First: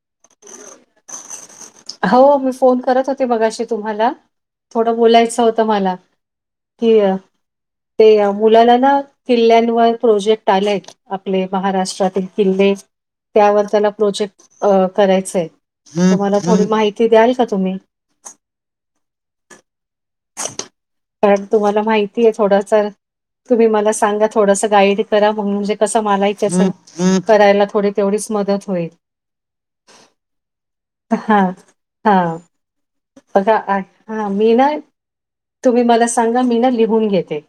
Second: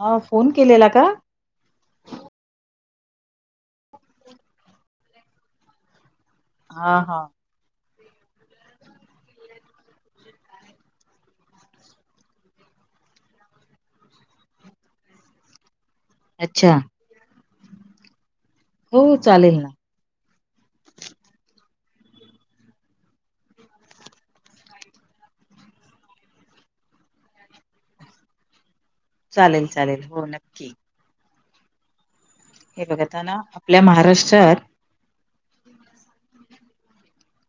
हा फोन केलेला का? हो मी फोन करत होते मघाशी तुम्हाला थोडं बोलायचं होतं मला. कि हा अ हा ते मुलाला ना किल्ल्यांवर प्रोजेक्ट आलाय. आपले महाराष्ट्रातील किल्ले. त्यावर त्याला प्रोजेक्ट अ करायचय तुम्हाला थोडी अच्छा माहिती द्याल का तुम्ही? हो चालेल ना. पण तुम्हाला माहिती आहे थोडस. तुम्ही मला सांगा थोडंसं गाईड करा मगून म्हणजे कसं मलाच.... करायला थोडी तेवढीच मदत होईल. चालेल चालेल हो नक्की. हा हा हे बघ आता ना आपल्या हा मी महाराष्ट्रात ना [inaudible] तुम्ही मला सांगा मी ना लिहून घेते.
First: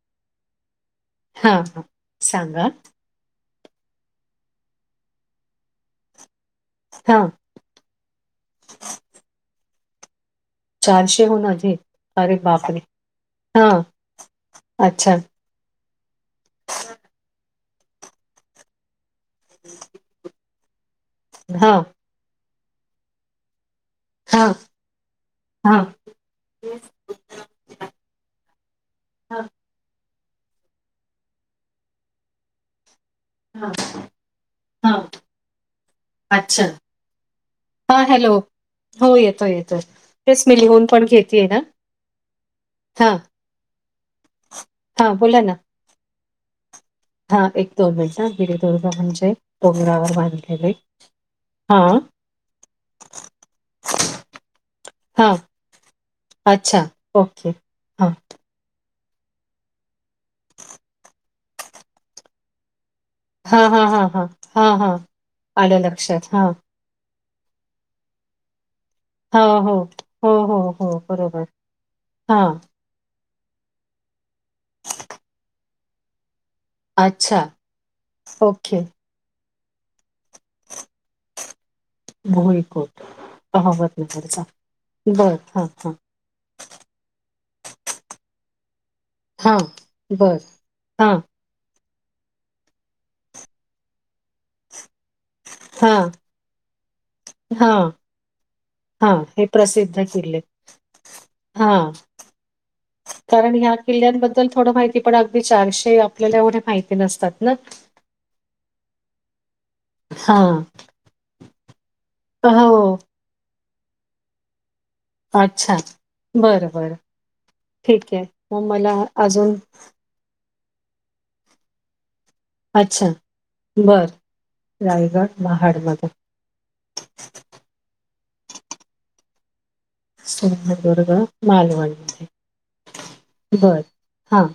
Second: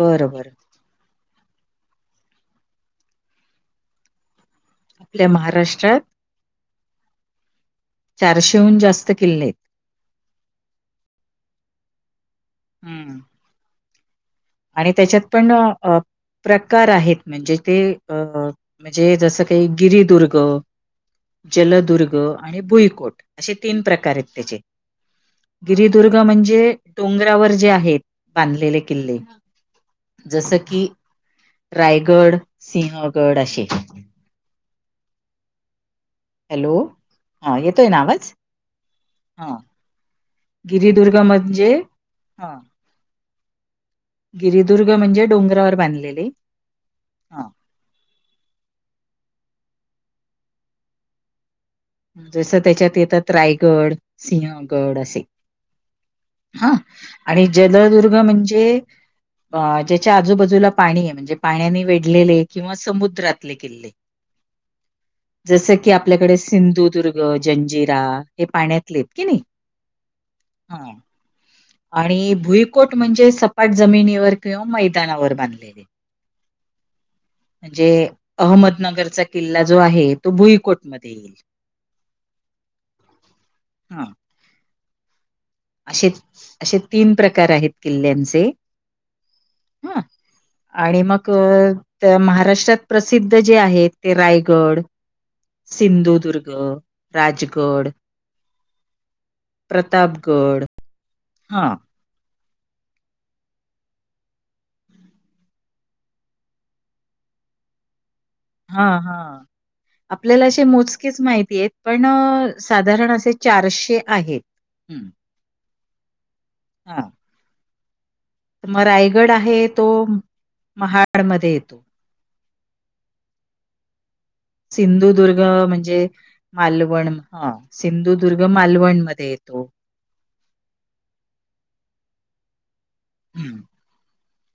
बरं बर. हा हा सांगा? आपल्या महाराष्ट्रात... हां चारशेहून जास्त किल्ले आहेत. चारशे अरे बापरे... हम्म आणि अच्छा. त्याच्यात पण प्रकार आहेत म्हणजे ते.... अ म्हणजे जसं काही गिरदुर्ग, हां, जलदुर्ग,..... आणि भुईकोट असे तीन प्रकार आहेत हां, त्याचे हां, गिरदुर्ग... म्हणजे डोंगरावर जे आहेत बांधलेले किल्ले.. हां, जस की रायगड सिंहगड असे... हा अच्छा.... हॅलो येतोय ना हा आवाज हॅलो हो येतो हा येतो तेच मी लिहून पण गिरिदुर्ग घेेतये ना... म्हणजे हा. हा गिरीदुर्ग म्हणजे डोंगरावर बांधलेले. हा एक दोन मिनट ना गिरीदुर्गा म्हणजे डोंगरावर बांधलेले हां, जस त्याच्यात येतात रायगड, सिंहगड असे. हां, हा अच्छा. आणि ओके. हां, जलदुर्ग म्हणजे. अ ज्याच्या आजूबाजूला पाणी आहे म्हणजे पाण्याने वेढलेले किंवा समुद्रात. हा हा हा हा हा हा जसं आलं की लक्षात आपल्याकडे हा. सिंधुदुर्ग जंजीरा. हे पाण्यातलेत की नाही हो, हो, हो, हो, हा हो, बरोबर. आणि हां, भुई. कोट म्हणजे सपाट जमिनीवर किंवा मैदानावर बांधलेले. अच्छा. म्हणजे ओके. अहमदनगरचा किल्ला जो आहे तो भुईकोट मध्ये येईल. भुईकोट हा अहमदनगरचा बरं हा. असे असे तीन प्रकार आहेत किल्ल्याचे. हां, हा बरं. आणि हां, मगं. तर महाराष्ट्रात प्रसिद्ध जे आहेत ते रायगड - हां, सिंधुदुर्ग राजगड- हा हे प्रसिद्ध किल्ले प्रतापगड हा. कारण ह्या किल्ल्यांबद्दल थोडं माहिती पण अगदी चारशे आपल्याला एवढे माहिती नसतात ना. हा हा आपल्याला हां. असे मोजकेच माहिती आहेत पण हो. साधारण असे - चारशे आहेत. अच्छा बरं बर हा ठीक आहे. तर मग मला रायगड अजून आहे तो महाडमध्ये येतो. अच्छा बरं. सिंधुदुर्ग रायगड म्हणजे? महाडमध्ये, मालवण ह सिंधुदुर्ग मालवणमध्ये येतो. सिंधुदुर्ग मालवण मध्ये हम्म. बरं हा.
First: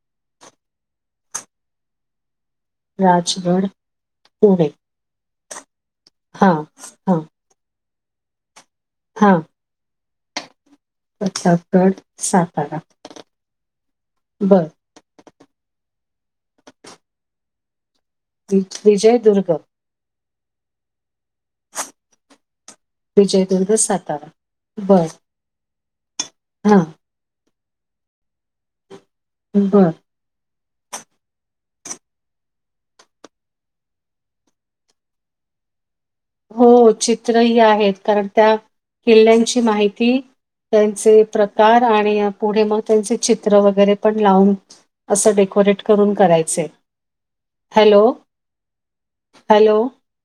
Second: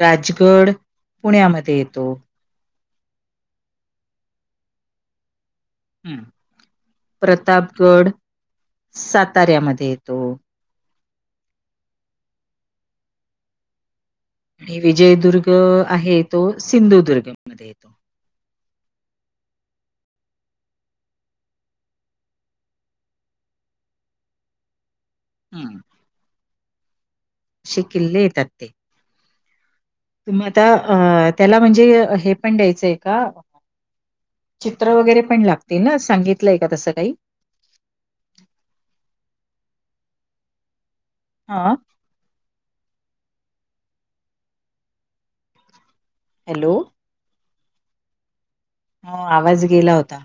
राजगड पुण्यामध्ये येतो. राजगड पुणे. हम्म, हा हा. प्रतापगड साताऱ्यामध्ये येतो. प्रतापगड सातारा बरं. विजयदुर्ग आहे तो सिंधुदुर्ग मध्ये येतो. विजयदुर्ग. विजयदुर्ग सातारा बरं. हम्म, हा. अशे किल्ले येतात ते. बरं. तुम्हा आता अ त्याला म्हणजे हे पण द्यायचंय का? चित्र वगैरे पण लागते ना सांगितलंय का तसं काही. तरी हे आहेत कारण त्या किल्ल्याची माहिती त्यांचे - हा प्रकार आणि पुढे मग त्यांचे चित्र वगैरे पण लावून असं डेकोरेट - करून करायच हॅलो. हॅलो! हो आवाज हॅलो. गेला होता.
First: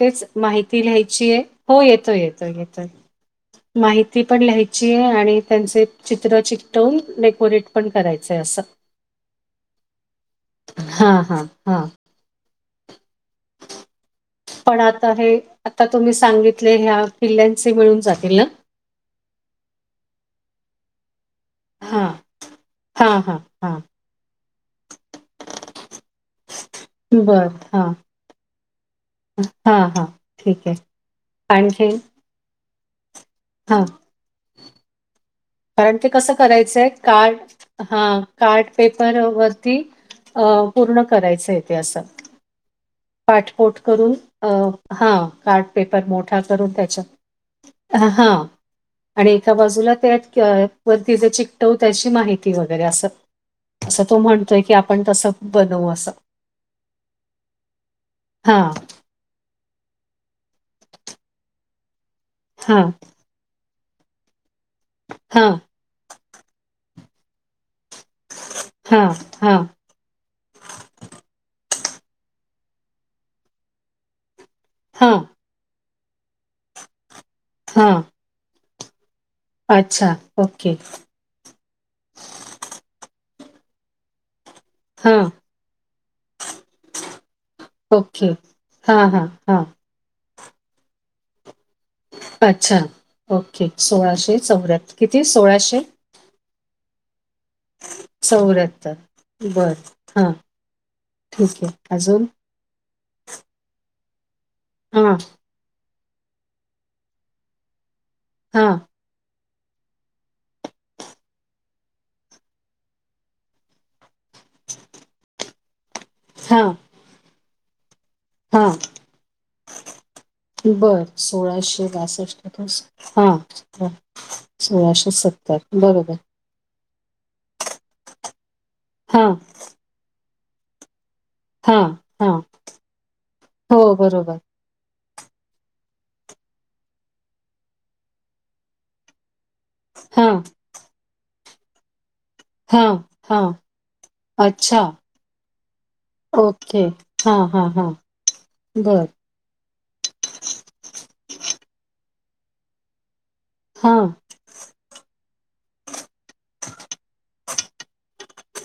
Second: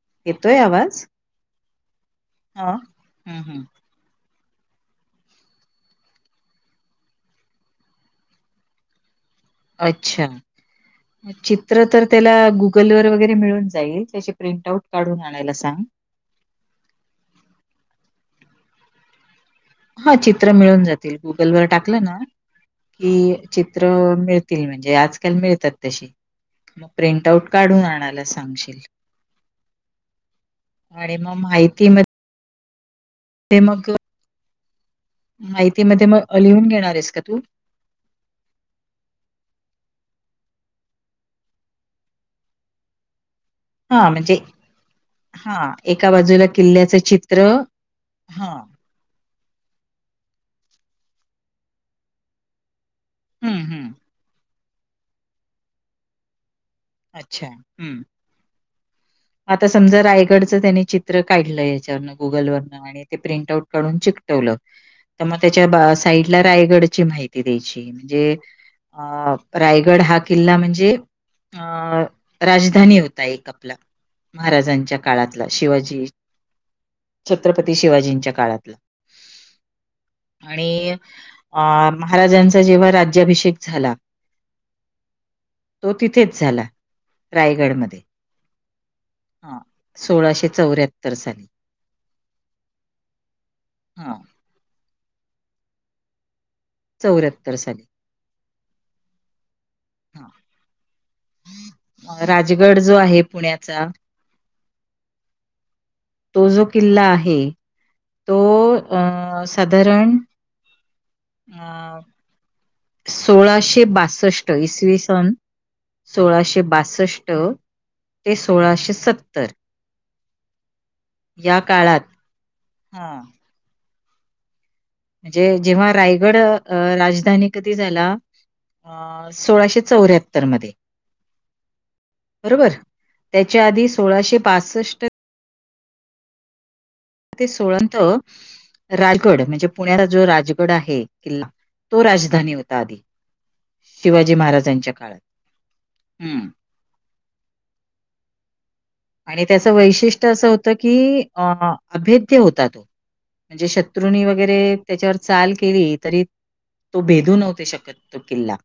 तेच येतोय माहिती आवाज लिहायची आहे हो येतोय येतो हा. येतोय हम्म हम्म माहिती. ती पण लिहायची आहे आणि त्यांचे चित्र चिकटवून डेकोरेट पण करायचंय असं. अच्छा हां, हां, हां. चित्र तर त्याला गु - कलर वगैरे मिळून जाईल त्याचे प्रिंट पण आउट आता काढून हे आणायला सांग. आता तुम्ही सांगि. तर ह्या पिलांचे मिळून जातील ना. हा चित्रं मिळून जातील गुगलवर टाकलं हां. ना हां, की हां, हां. चित्रं मिळ तील म्हणजे आजकाल मिळतात तशी मग प्रिंट आउट काढून आणायला सांगशील. हा हा ठीक आणि मग आहे आणखीन ते हां. मग कारण माहितीमध्ये ते कसं मग लिहून करायचंय घेणार आहेस का तू? कार्ट हा कार्ट पेपर वरती अ पूर्ण करायचंय तेे असं. पाठपोठ हा करून म्हणजे अ हा कार्ट हा पेपर एका मोठा बाजूला करून किल्ल्याचं त्याच्या चित्र अ हां हा आणि एका बाजूला त्या वरती जे चिकटवु त्याची माहिती वगैरे असं. हम्म हम्म असं तो म्हणतोय की आपण तस बनवू असं. अच्छा हम्म. हा हा आता समजा रायगडचं त्यानी चित्र काढलंय हेच्यावरण गुगलवरन हां, आणि ते प्रिंट आउट काडून चिकटवलं तर मग हां, त्याच्या बा साईड ला रायगडची माहिती द्यायची. जे हां, अ हां, रायगड हा किल्ला म्हणजे अ राजधानी होता एक आपला महाराजांच्या हां, काळात ला शिवाजी छत्रपती हां. शिवाजींच्या काळातला. अच्छा. आणि ओके. अ महाराजांचा जेव्हा राज्याभिषेक झाला. हां तो तिथेच झाला रायगडमध्ये ओके हा हां-हां-हां सोळाशे चौऱ्याहत्तर साली. अच्छा ओके हा सोळाशे चौऱ्याहत्त किती सोळाशे? चौऱ्याहत्तर सा चौऱ्याहत्तर बर हा ठीके अजून. गड जो आहे पुण्याचा हा तो जो किल्ला आहे तो हां, अं साधारण अं सोळाशे बासष्ट, इसवी सन सोळाशे हां, बासष्ट ते सोळाशे सत्तर. बर या सोळाशे काळात बासष्ट पस हा. हां सोळाशे म्हणजे जेंव्हा रायगडं- अ राजधानी कधी झाला अ हां, सोळाशे चौऱ्याहत्तर मध्ये. हां, हां. बरोबर त्याच्या हो, आधी सोळाशे बरोबर. बासष्ट ते सोळंतं रायगड म्हणजे पुण्याला जो हां, राजगड आहे किल्ला तो राजधानी होता हां, आधी हां. शिवाजी महाराजांच्या काळात. हम्म हम हां -हां- हां बर. आणि त्याचं वैशिष्ट्य असं होतं की अ अभेद्य होता तो. म्हणजे हां. शत्रूनीं वग्- वेगैरे त्याच्यावर चाल केली तरी तो भेदू नव्हते शकत तो किल्ला.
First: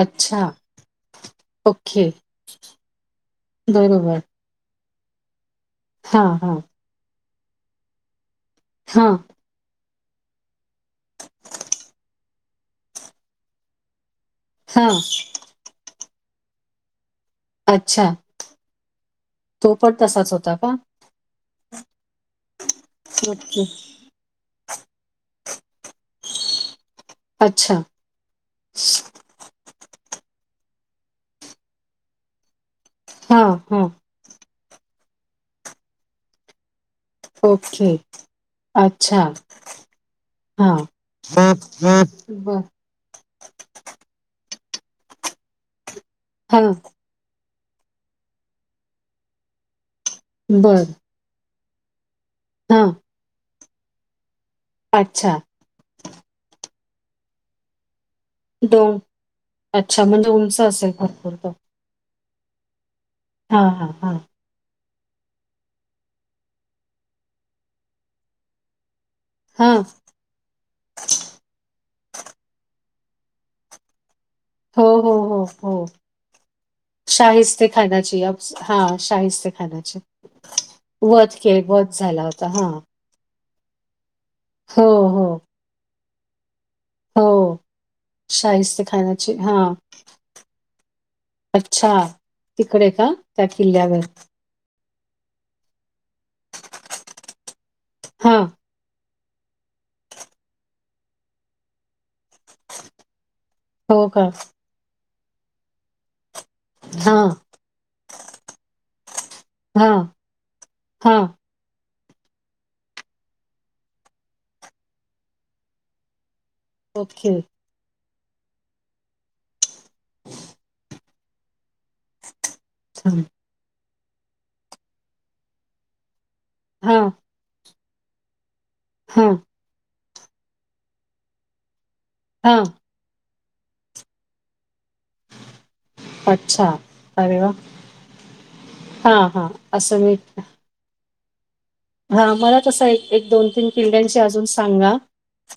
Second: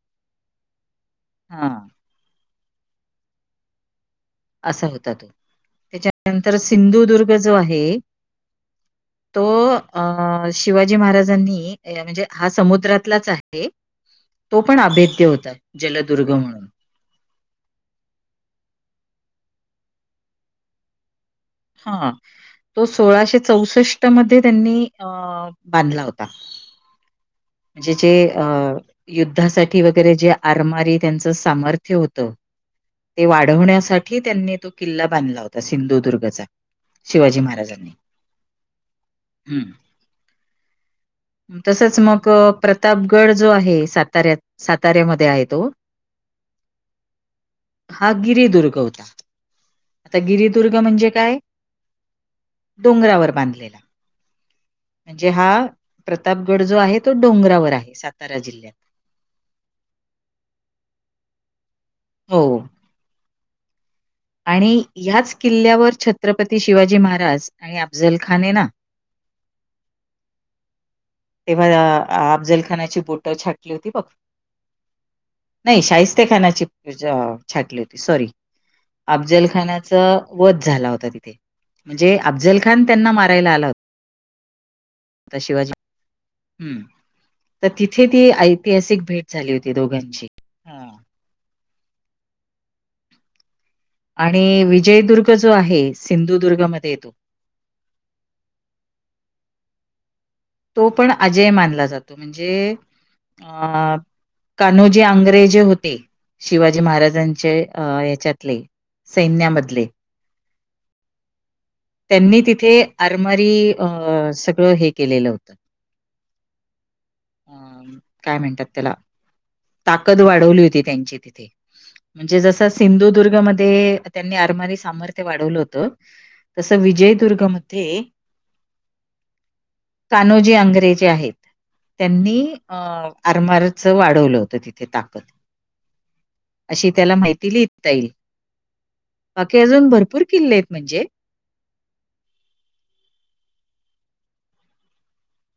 अच्छा, हां, ओके, बरोबर. असा होता तो, हां, त्याच्यानंतर हां, सिंधुदुर्ग जो आहे. हां तो अ शिवाजी महाराजांनी म्हणजे हा समुद्रातलाच आहे तो पण हां. अभेद्य होता जलदुर्ग म्हणून अच्छा तो पण तसाच होता का हा तो सोळाशे ओके. चौसष्ट मध्ये त्यांनी अ बांधला होता अच्छा. म्हणजे जे अ युद्धासा ठी वगेरे जे आरमारी त्यांचं सामर्थ्य होतं ते हां, हां. वाढवण्यासा ठी त्यांनी तो किल्ला बांधला होता सिंधुदुर्गचा शिवाजी ओके महाराजांनी. अच्छा हम्म हा तो प्रतापगड जो आहे साताऱ्यात साताऱ्यामध्ये आहे तो हा हा गिरीदुर्ग होता आता गिरीदुर्ग बरं. म्हणजे काय हां. डोंगरावर बांधलेला म्हणजे अच्छा. हा प्रतापगड जो आहे तो डोंगरावर आहे सात डोंग अच्छा म्हणजे उंच असेल भरपूर तो हो हा हा हा आणि ह्याच किल्ल्यावर छत्रपती शिवाजी महाराज आणि अफझल खान आहे ना हा तेव्हा अफजलखानाची बोटं छाटली होती बघ हो हो हो, नाही हो. शाहिस्ते खानाची शाहिस्ते छाटली होती खानाची सॉरी अब्स हां, शाहिस्ते खानाची. अफजलखानाचं वध झाला होता तिथे वध के वध म्हणजे झाला होता. अफजल हां. खान त्यांना मारायला आला हो हो हो शिवाजी हम्म हो. तर तिथे ती शाहिस्ते ऐतिहासिक भेट खानाची झाली हां. होती दोघांची हां. अच्छा तिकडे का त्या किल्ल्यावर आणि विजयदुर्ग जो आहे सिंधुदुर्गमध्येय तो हा तो पण अजय मानला जातो म्हणजे अं हो का? कान्होजी आंग्रे जे होते शिवाजी हां. महाराजांचे अ हेच्यातले सैन्यामधले हा त्यांनी तिथे आरमारी अ सगळं हे केलेलं होतं ओके अ काय म्हणतात त्याला ताकद वाढवली होती त्यांची तिथे म्हणजे जसं छान. सिंधुदुर्गमध्ये त्यांनी आरमारी सामर्थ्य वाढवलं होतं तसं हां, विजयदुर्गमध्ये हा कानोजी आंग्रे जे आहेत त्यांनी हां. अ आरमारचं वाढवलं होतं तिथे ताक कद अच्छा. अशी त्याला अरे माहिती वाह! लिहिता येईल हां, हां. बाकी अजून असं भरपूर किल्ले आहेत म्हणजे हा मला तसं एक एक दोन तीन किल्ल्यांची अजून सांगा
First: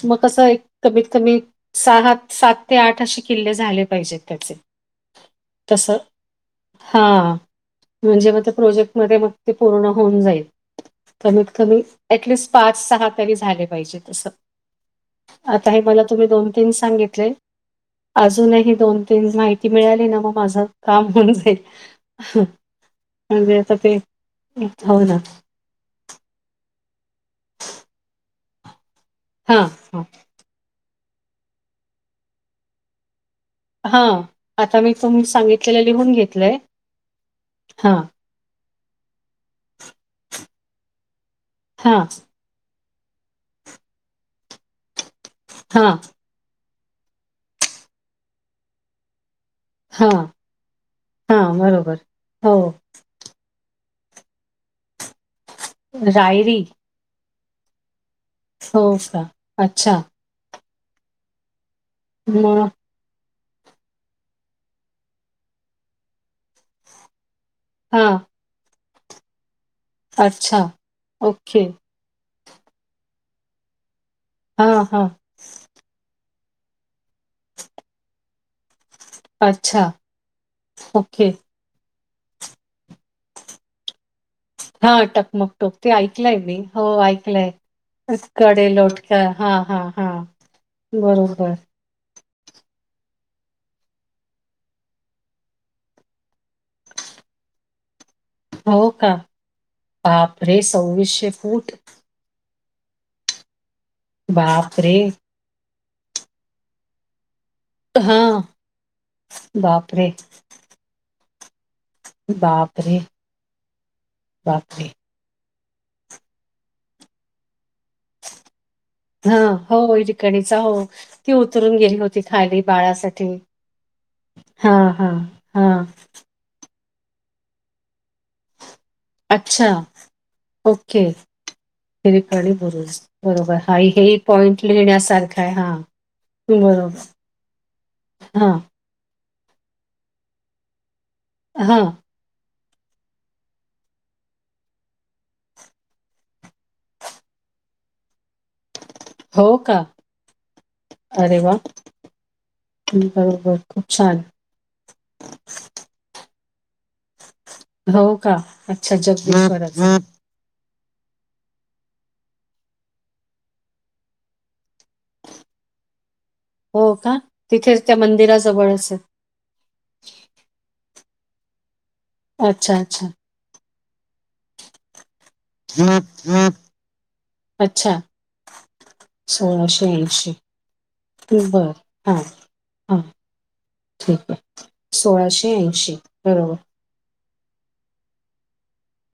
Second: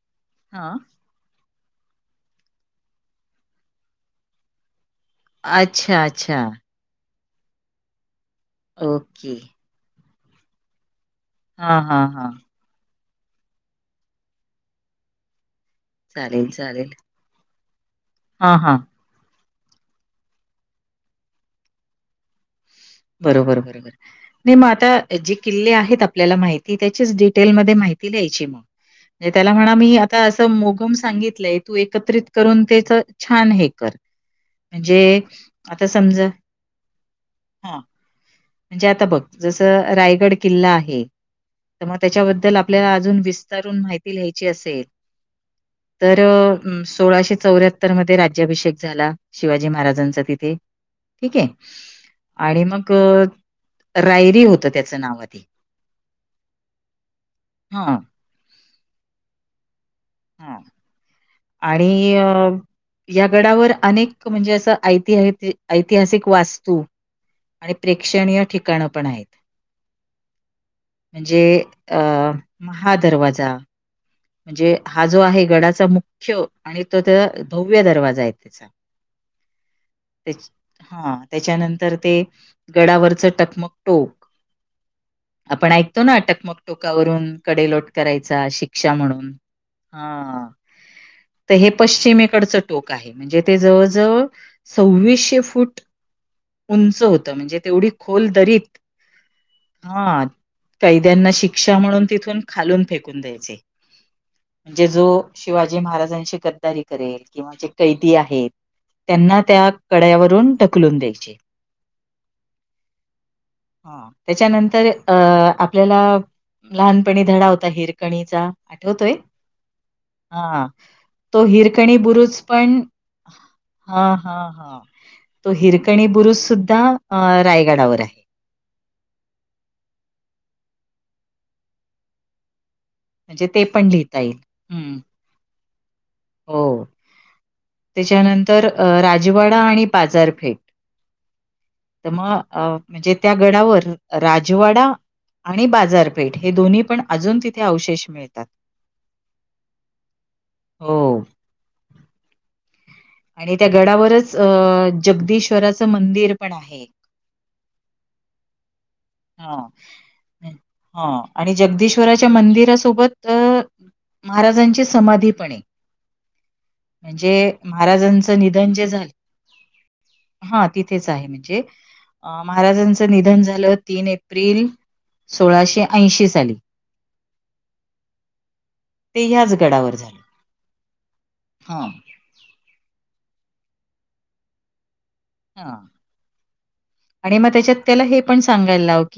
मग कसं एक हां. कमीत कमी सहात सात ते आठ असे किल्ले झाले पाहिजेत त्याचे अच्छा अच्छा हा म्हणजे मग ते प्रोजेक्ट मध्ये मग ओके. ते पूर्ण होऊन जाईल कमीत कमी हां, हां, हां. एटलिस्ट पाच सहा तरी झाले पाहिजे असं आता हे मला तुम्ही दोन चालेल, तीन चालेल. सांगितले हां, अजूनही हां. दोन तीन माहिती मिळाली ना मग माझं काम होऊन जाईल ह. बरोबर बरोबर नाही मग हो ना आता जी किल्ले आहेत आपल्याला माहिती त्याचीच आता डिटेल मध्ये माहिती द्यायची मग त्याला हा म्हणा मी हा आता मोगम सांगितलंय तू एकत्रित करून तेच छान हे कर. हा आता मी म्हणजे तुम्ही सांगितलेलं आता लिहून समजा घेतलंय हां, हा. म्हणजे आता बघ जस रायगड किल्ला आहे तर हा मग त्याच्याबद्दल आप आपल्याला अजून विस्तारून माहिती लीहायची असेल. हा तर सोळाशे चौऱ्याहत्तर मध्ये राज्याभिषेक झाला. शिवाजी हा महाराजांचा तिथे ठीक हा आहे बरोबर हो आणि मग रायरी होत त्याचं नाव आधी. रायरी हा [unintelligible] का अच्छा हा आणि अ मग या गडावर अनेक म्हणजे असं ऐति ऐतिहासिक वास्तू आणि हा प्रेक्षणीय ठिकाणं पण आहेत अच्छा म्हणजे ओके अ महादरवाजा म्हणजे हा जो आहे गडाचा मुख मुख्य आणि तो त्या भव्य दरवाजा आहे त्याचा. अच्छा हा ओके त्याच्यानंतर ते गडावरच टकमक टोक हा टकमक आपण टोक ते ऐकतो ना ऐकलंय मी टकमक हो टोकावरून ऐकलंय कडेलोट करायचा कडे शिक्षा म्हणून हा बरं तर हे पश्चिमेकडचं टोक आहे म्हणजे ते जवळजवळ सव्वीसशे फूट उंच होतं म्हणजे तेवढी खोल दरीत हो का हा बापरे कैद्यांना सव्वीसशे फूट शिक्षा म्हणून तिथून खालून फेकून द्यायचे म्हणजे बापरे जो शिवाजी महाराजांशी गद्दारी करेल किंवा जे कैदी हा आहेत त्यांना त्या बापरे कड्यावरून ढकलून द्यायचे. बापरे हा बापरे! त्याच्यानंतर. अ आपल्याला लहानपणी धडा होता हिरकणीचा आठवतोय. हा हो हिरकाणीचा हां. हो ती तो उतरून गेली होती खायली बाळासाठी. हा हा हा हां, हां, तो हां. हिरकणी बुरुज सुद्धा रायगडावर आहे. अच्छा ओके हिरकणी बुरूज. म्हणजे बरोबर ते हा पण हे लिहिता येईल. पॉइंट हं. लिहिण्यासारखा आहे हा. हो हां, त्याच्यानंतर राजवाडा आणि बाजारपेठ हा तर मग म्हणजे त्या गडावर राजवाडा आणि बाजारपेठ हे दोन्ही पण अजून तिथे अवशेष मिळतात. हो का? हो अरे वा! आणि त्या गडावरच अ जगदीश्वराचं मंदिर पण आहे. हो का अच्छा हां. अच्छा [unintelligible] हा आणि जगदीश्वराच्या मंदिरासोबत अ महाराजांची समाधीपण आहे, हो का? म्हणजे तिथेच त्या महाराजांच निधन जे मंदिराजवळच आहे. झालं, हा तिथेच आहे. म्हणजे अच्छा, अच्छा. महाराजांचं निधन झालं तीन एप्रिल, सोळाशे ऐंशी साली. अच्छा ते ह्याच सोळाशे गडावर झालं. ऐंशी बर हा. हां ठीक आहे. सोळाशे हा ऐंशी बरोबर आणि मग त्याच्यात त्याला हे पण सांगायला लाव की,